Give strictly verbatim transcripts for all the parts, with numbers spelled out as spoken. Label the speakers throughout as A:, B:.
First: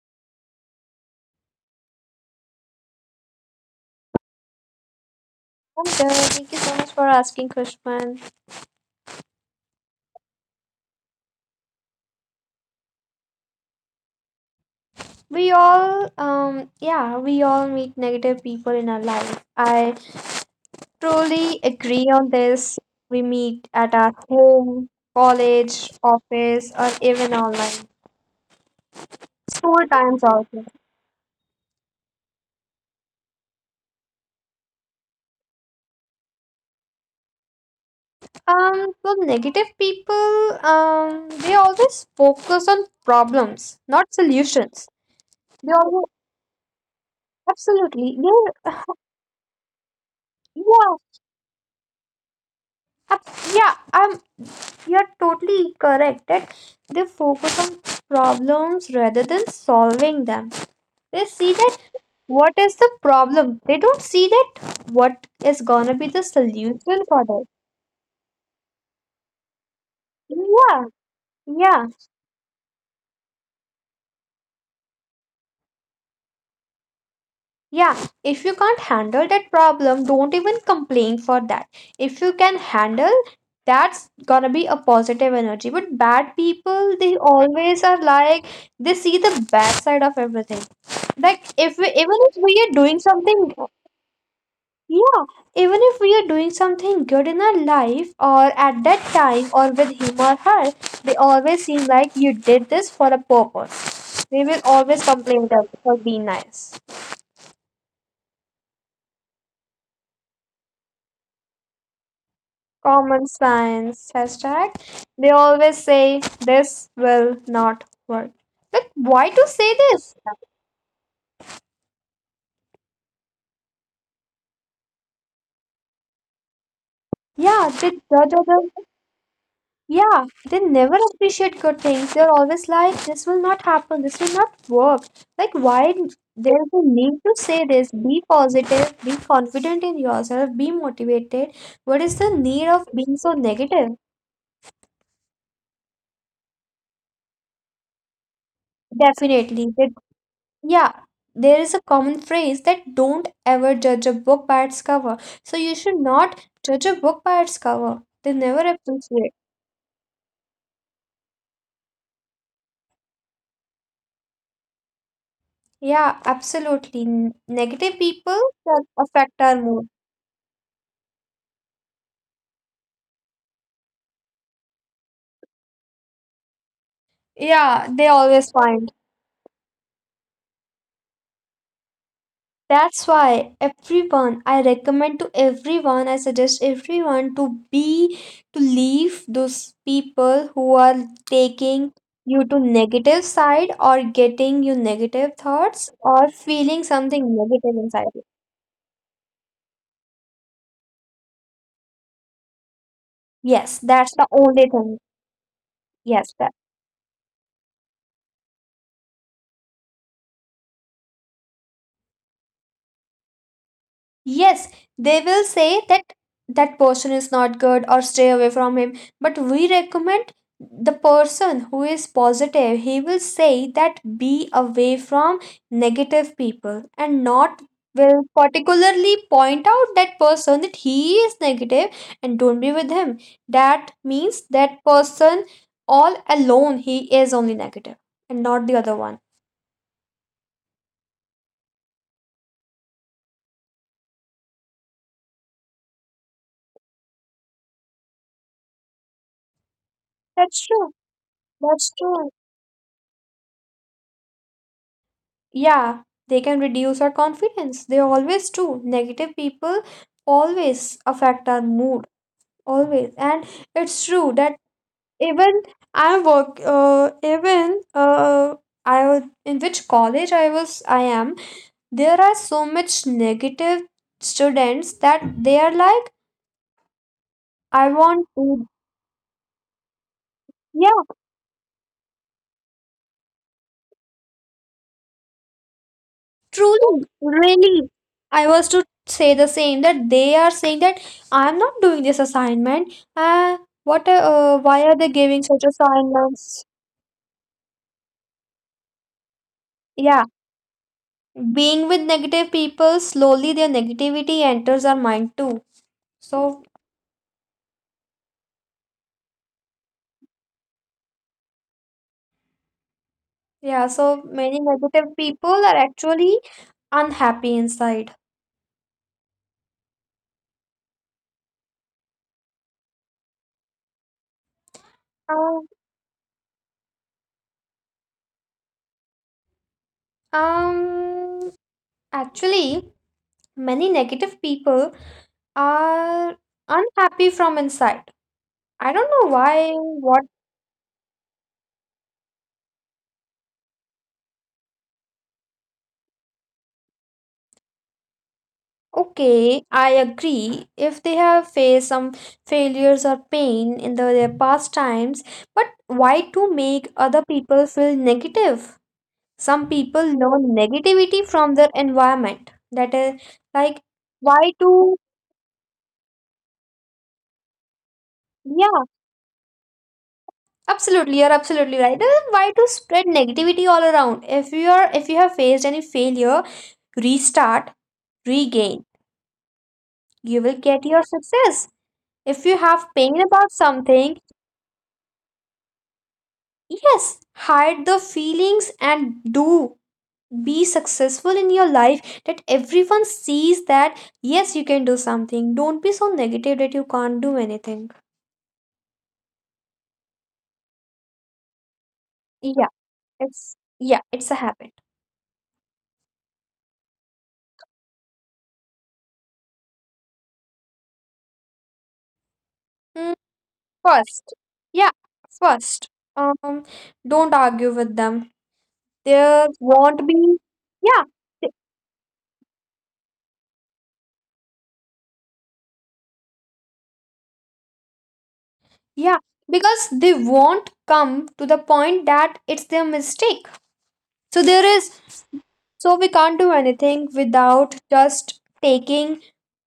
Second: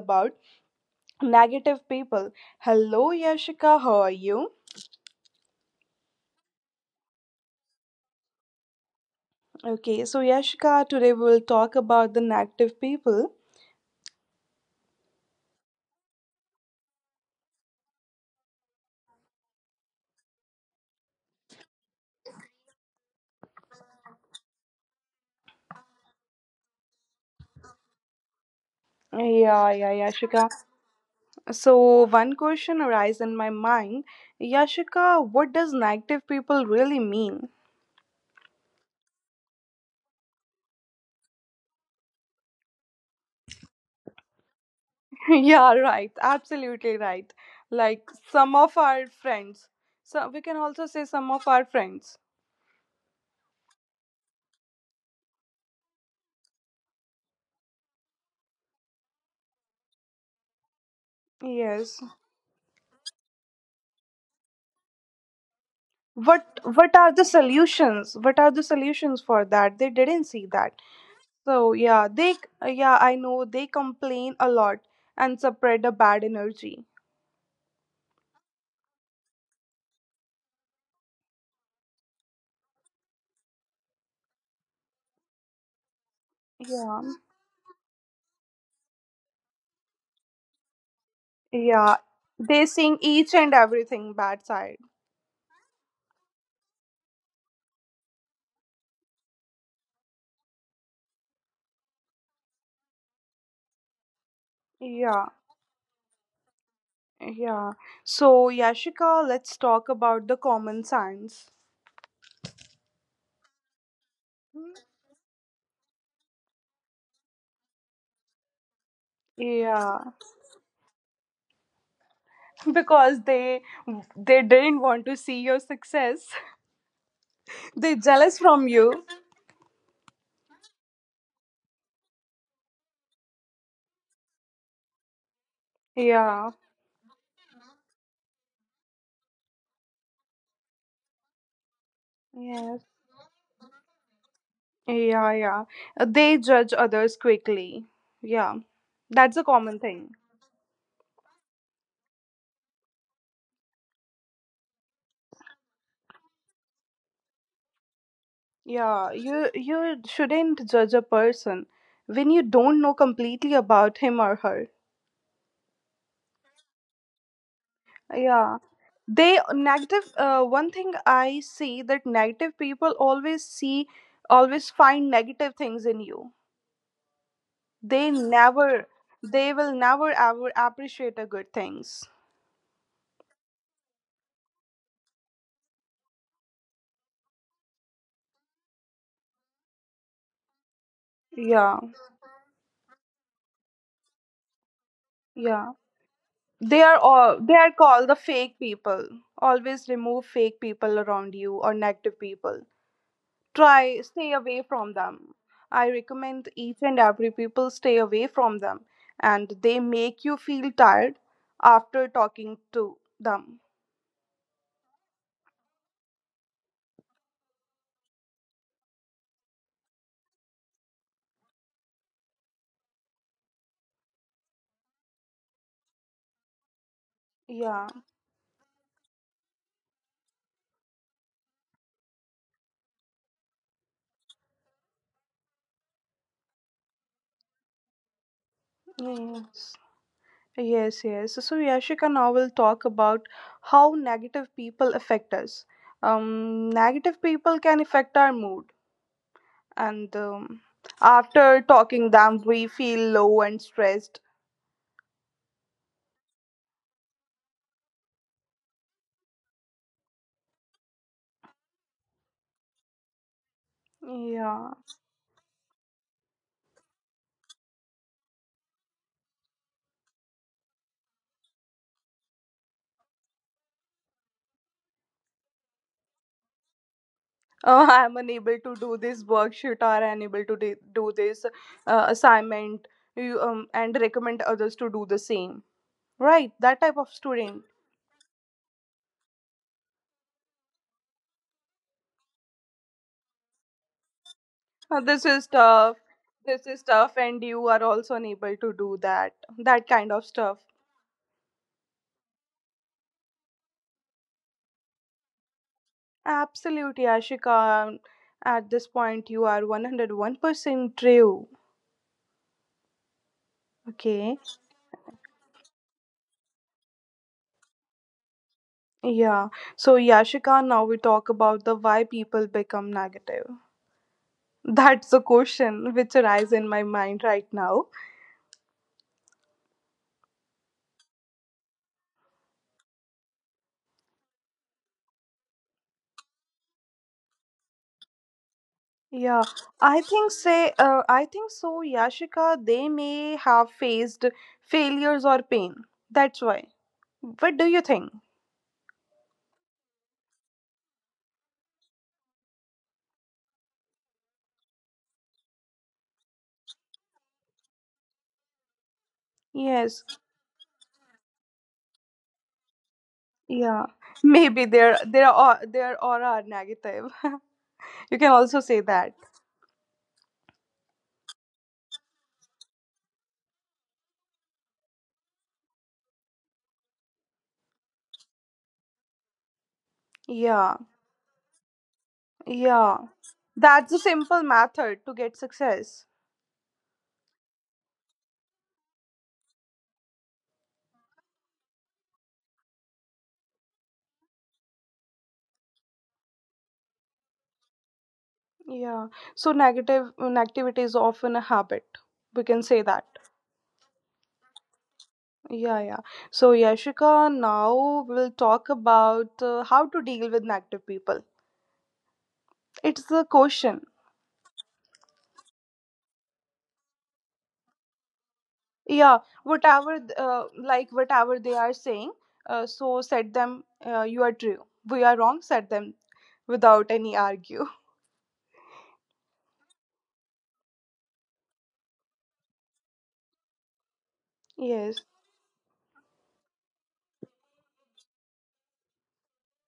A: about negative people. Hello, Yashika. How are you?
B: I'm good. Thank you so much for asking, Kushman.
A: Okay, so Yashika, today we will talk about the negative people.
B: We all, um, yeah, we all meet negative people in our life. I truly agree on this. We meet at our home, college, office, or even online.
A: Yeah,
B: School
A: yeah,
B: times
A: Yashika.
B: also.
A: So, one question arises in my mind Yashika, what does negative people really mean?
B: Um, well, negative people, um, they always focus on problems, not solutions. They
A: Yeah,
B: always,
A: right. Absolutely right. Like
B: absolutely,
A: some
B: they,
A: of our friends. So, we can also say
B: yeah,
A: some of our friends.
B: ab- yeah, um, You're totally correct that they focus on problems rather than solving them. They see that
A: Yes.
B: what is the problem. They don't see that what is gonna be the
A: what
B: solution
A: what are
B: for
A: the
B: that.
A: solutions? What are the solutions for that they didn't see that.
B: Yeah,
A: So
B: yeah.
A: yeah, they, yeah, I know they complain a lot and spread a bad energy.
B: Yeah, if you can't handle that problem, don't even complain for that. If you can handle, that's gonna be a positive energy. But bad people,
A: Yeah,
B: they always are like, they see the bad side of everything. Like, if we,
A: yeah,
B: even if
A: they
B: we are
A: sing
B: doing
A: each
B: something,
A: and everything bad side.
B: yeah, even if we are doing something good in our life or at that time or with him or her, they always seem like you did this for a purpose. They will always
A: Yeah,
B: complain that for being nice.
A: yeah, so Yashika, let's talk about the common signs.
B: Common science hashtag, they always say this will not work. Like, why to say
A: Yeah,
B: this?
A: because they they didn't want to see your success.
B: Yeah, they
A: They
B: judge
A: jealous from
B: others.
A: you.
B: Yeah, they never appreciate good things. They're always like, this will not happen, this will not work. like why d-
A: Yeah.
B: there's a need to say this? Be positive, be confident in yourself, be motivated. What is the need
A: Yes.
B: of being so negative?
A: Yeah, yeah. Uh, They judge others quickly. Yeah. That's a
B: Definitely
A: common
B: they.
A: thing.
B: Yeah, there is a common phrase that don't ever judge a book by its cover. So you should not judge a book by its cover. They never
A: Yeah,
B: appreciate.
A: you you shouldn't judge a person when you don't know completely about him or her.
B: Yeah, absolutely. N- Negative people
A: Yeah.
B: that affect
A: They
B: our mood.
A: negative, uh, one thing I see that negative people always see, always find negative things in you.
B: Yeah, they
A: They
B: always
A: never,
B: find.
A: they will never ever appreciate a good things.
B: That's why everyone, I recommend to everyone, I suggest everyone to be, to leave those people who are
A: Yeah.
B: taking you to negative side or getting you negative
A: Yeah.
B: thoughts or feeling
A: They are
B: something
A: all, they are
B: negative inside
A: called the
B: you.
A: fake people. Always remove fake people around you or negative people.
B: Yes,
A: Try
B: that's the
A: stay away
B: only
A: from
B: thing.
A: them. I
B: Yes,
A: recommend
B: that.
A: each and every people stay away from them. And they make you feel tired after talking to them.
B: Yes, they will say that that person is not good or stay away from him. But we recommend the person who is positive. He will say that be away from negative people and not
A: Yeah.
B: will particularly point out that person that he is negative and don't be with him. That means that person all alone he is only negative and not the other one.
A: Yes, yes, yes, so Yashika, now will talk about how negative people affect us. Um negative people can affect our mood and um,
B: That's true.
A: after
B: That's
A: talking
B: true.
A: them we feel low and stressed.
B: Yeah, they can reduce our confidence. They always do. Negative people always affect our mood, always. And
A: Yeah.
B: it's true that even I work, uh, even uh, I was- in which college I was, I am. There are so much negative students that they are like,
A: uh, I'm
B: I
A: unable to
B: want
A: do
B: to.
A: this worksheet or unable to de- do
B: Yeah.
A: this uh, assignment, you, um, and recommend others to do the same, right? That type of
B: Truly,
A: student.
B: really, I was to say the same that they are saying that I'm not doing this assignment. Uh, what? A- Uh,
A: Uh,
B: why are
A: this
B: they
A: is
B: giving such
A: tough, this is
B: assignments?
A: tough and you are also unable to do that, that kind of
B: Yeah,
A: stuff.
B: being with negative people, slowly their negativity enters our mind too. So
A: Absolutely Ashika, at this point you are one hundred one percent true.
B: yeah, so
A: Okay.
B: many negative people are actually unhappy inside.
A: Yeah. So Yashika, now we talk about the why people become negative. That's the
B: Um,
A: question which arises in my mind right now.
B: um, Actually, many negative people are unhappy from inside. I don't know
A: Yeah,
B: why,
A: I
B: what.
A: think say uh, I think so, Yashika, they may have faced failures or pain. That's why. What do you think?
B: Okay, I agree. If they have faced some failures or pain in the, their past times, but why to make other people feel negative? Some people
A: Yes.
B: learn negativity from their environment. That is like,
A: Yeah.
B: why
A: Maybe
B: to,
A: their their au- their aura are negative. You can also
B: yeah,
A: say that.
B: absolutely, you're absolutely right. Uh, Why to spread negativity all around? If you are, if you have faced any failure, restart, regain. You will
A: Yeah.
B: get your success. If you have
A: Yeah.
B: pain about
A: That's a
B: something,
A: simple method to get success.
B: yes, hide the feelings and do be successful in your life that everyone sees that yes you can do something. Don't be so negative that you can't do anything.
A: Yeah. So negative negativity is often a habit. We
B: Yeah,
A: can say that.
B: it's yeah, it's a habit.
A: Yeah, yeah. So Yashika, now we'll talk about uh, how to deal with negative people. It's
B: Mm,
A: the question.
B: first, yeah, first, um, don't argue with them.
A: Yeah,
B: There
A: whatever,
B: won't
A: th-
B: be
A: uh, like
B: yeah,
A: whatever
B: th-
A: they are saying. Uh, so set them. Uh, you are true. We are wrong. Set them without any argue.
B: yeah, because they won't come to the point that it's their mistake. So there is.
A: Yes.
B: So we can't do anything without just taking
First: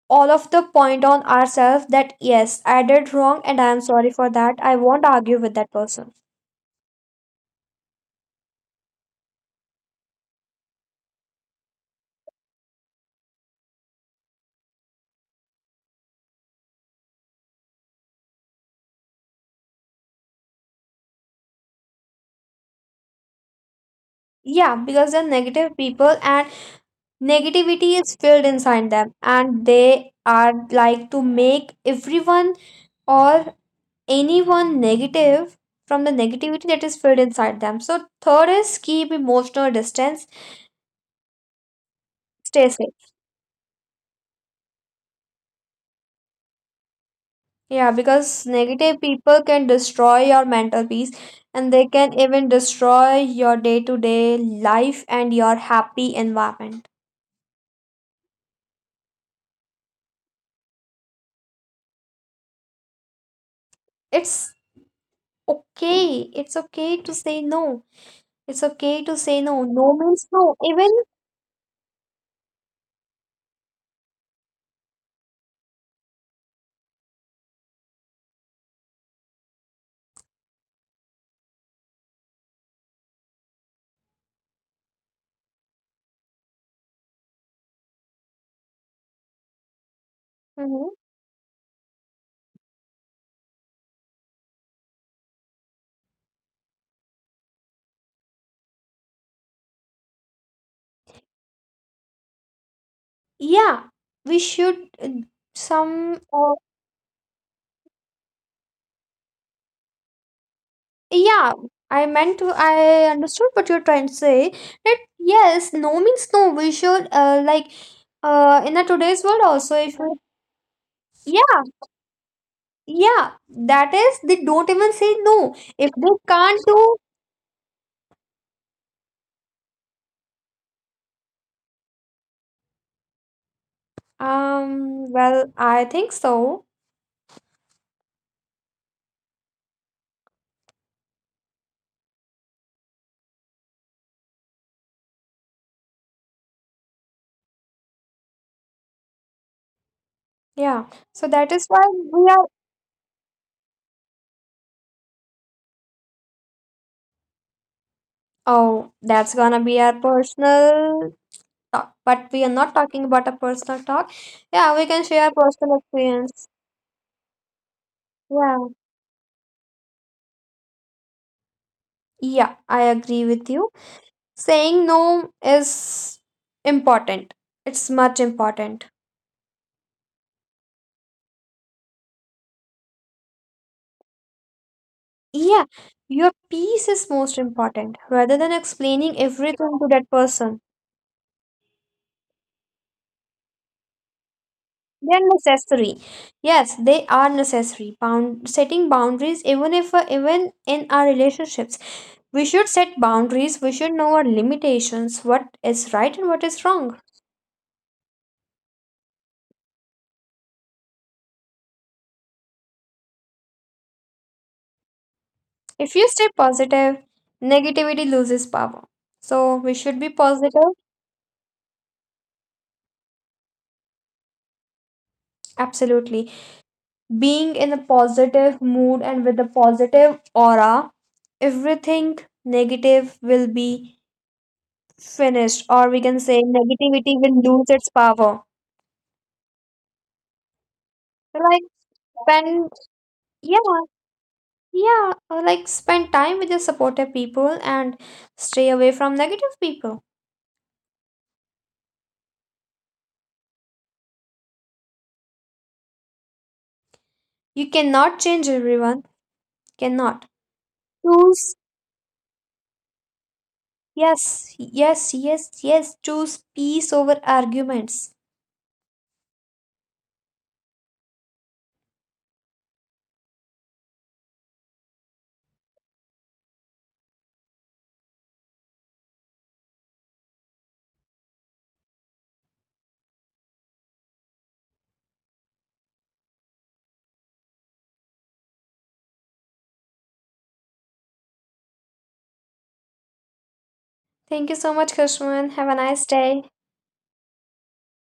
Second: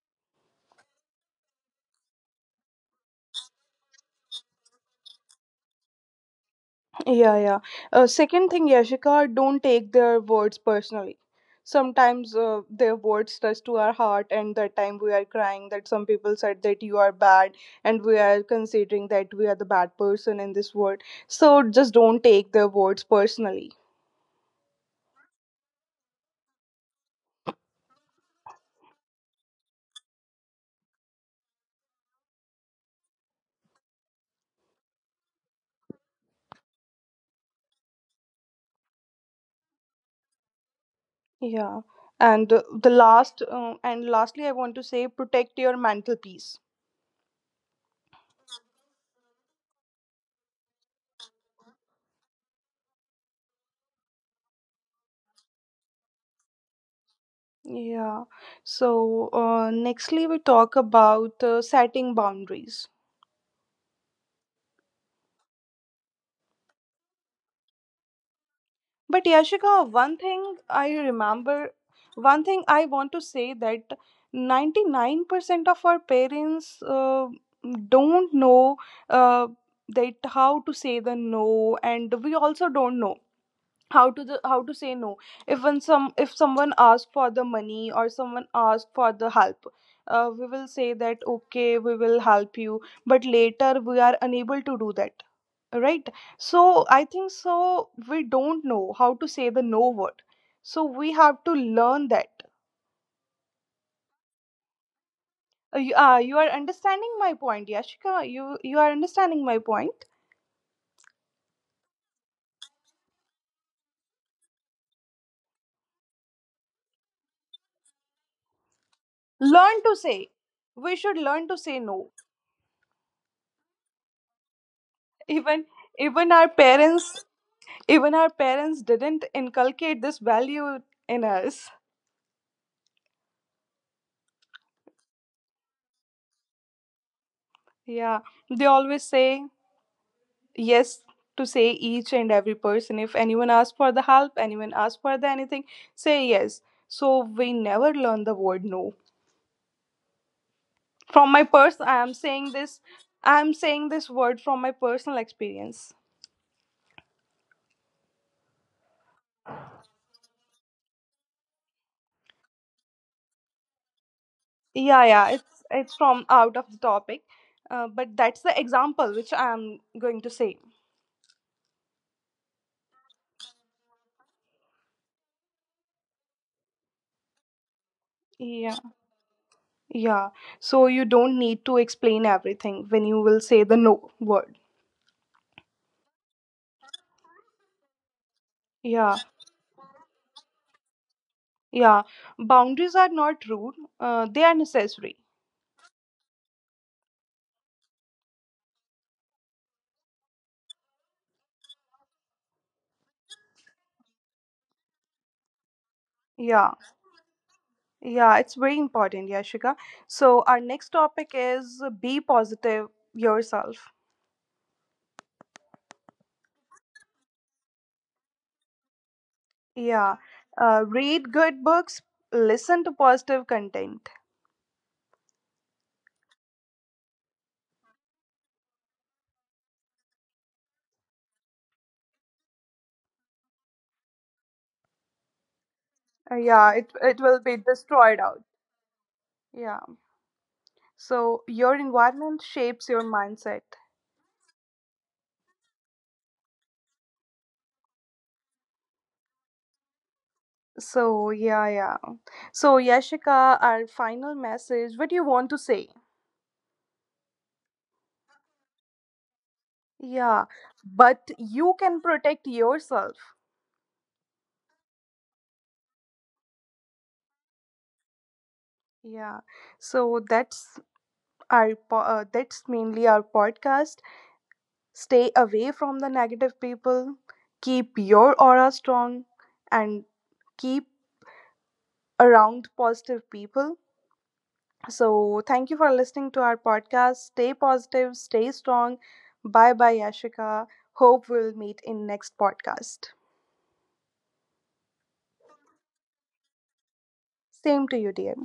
B: all of the point on ourselves that yes, I did wrong and I am sorry for that. I won't argue with that person.
A: Yeah, yeah. Uh, second thing, Yashika, don't take their words personally. Sometimes uh, their words touch to our heart, and that time we are crying. That some people said that you are bad, and we are considering that we are the bad person in this world. So just don't take their words personally.
B: Yeah, because they're negative people and negativity is filled inside them and they are like to make everyone or anyone negative from the negativity that is filled inside them. So third is keep emotional distance.
A: Yeah. And uh,
B: Stay
A: the
B: safe.
A: last, uh, and lastly, I want to say protect your mental peace.
B: Yeah, because negative people can destroy your mental peace and they can even destroy your day to day life and your happy environment.
A: Yeah. So, uh, nextly, we talk about uh, setting boundaries.
B: It's okay. It's okay to say no. It's okay to
A: But
B: say no.
A: Yashika,
B: No
A: one
B: means no.
A: thing
B: Even,
A: I remember, one thing I want to say that ninety-nine percent of our parents, uh, don't know uh, that how to say the no, and we also don't know how to the, how to say no if when some if someone asks for the money or someone asks for the help. Uh, we will say
B: mhm,
A: that okay, we will help you, but later we are unable to do that, right? So I think so, we don't know how to say the no word, so we have to learn that.
B: yeah, we should uh,
A: Uh, you, uh,
B: some,
A: you are
B: uh,
A: understanding my point, Yashika? You you are understanding my point.
B: yeah, I meant to, I understood what you're trying to say. That yes, no means no. We should, uh, like, uh, in the today's world also,
A: Learn to
B: if we.
A: say, we should learn to say no.
B: Yeah, that is, they don't even say no.
A: even
B: If they
A: Even our
B: can't do,
A: parents, even our parents didn't inculcate this value in us.
B: um, well, I think so.
A: Yeah, they always say yes to say each and every person. If anyone asks for the help, anyone asks for the anything, say yes. So we never learn the word no.
B: Yeah, so
A: From my
B: that is why
A: person, I am
B: we are,
A: saying this. I am saying this word from my personal experience.
B: oh, that's gonna be our personal talk. But we are not talking about a personal talk. Yeah, we
A: Yeah,
B: can
A: yeah,
B: share
A: it's
B: personal
A: it's from
B: experience.
A: out of the topic, uh, but that's the
B: Yeah,
A: example which I am going to say.
B: yeah, I agree with you. Saying no is important, it's much
A: Yeah.
B: important.
A: Yeah, so you don't need to explain everything when you will say the no word.
B: Yeah, your peace is most important rather than
A: Yeah,
B: explaining everything to that person.
A: yeah. Boundaries are not rude, uh, they are necessary.
B: They're necessary. Yes, they are necessary. Bound setting boundaries, even if uh, even in our relationships, we should set boundaries. We should know our limitations, what is right and what is
A: Yeah,
B: wrong.
A: yeah, it's very important, Yashika. So, our next topic is uh, be positive yourself.
B: If you stay positive, negativity loses power. So we should be
A: Yeah,
B: positive.
A: uh, read good books, listen to positive content.
B: Absolutely, being in a positive mood and with a positive aura, everything negative will be finished, or we can say
A: Uh, yeah, it,
B: negativity
A: it
B: will
A: will be
B: lose its
A: destroyed
B: power.
A: out. Yeah, so
B: Right.
A: your environment
B: Spend,
A: shapes your mindset.
B: yeah, yeah, uh, like spend time with your supportive people and stay away from negative people.
A: So, yeah, yeah. So, Yashika, our final message, what do you want to say?
B: You cannot change everyone. Cannot.
A: Yeah, but
B: Choose,
A: you can protect yourself.
B: yes, yes, yes, yes, choose peace over arguments.
A: Yeah. So, that's our po- uh, that's mainly our podcast. Stay away from the negative people. Keep your aura strong and keep around positive people. So, thank you for listening to our podcast. Stay positive, stay strong. Bye bye, Yashika. Hope we'll meet in next podcast.
B: Thank you so much, Krishman, have a nice day.
A: Same to you, dear.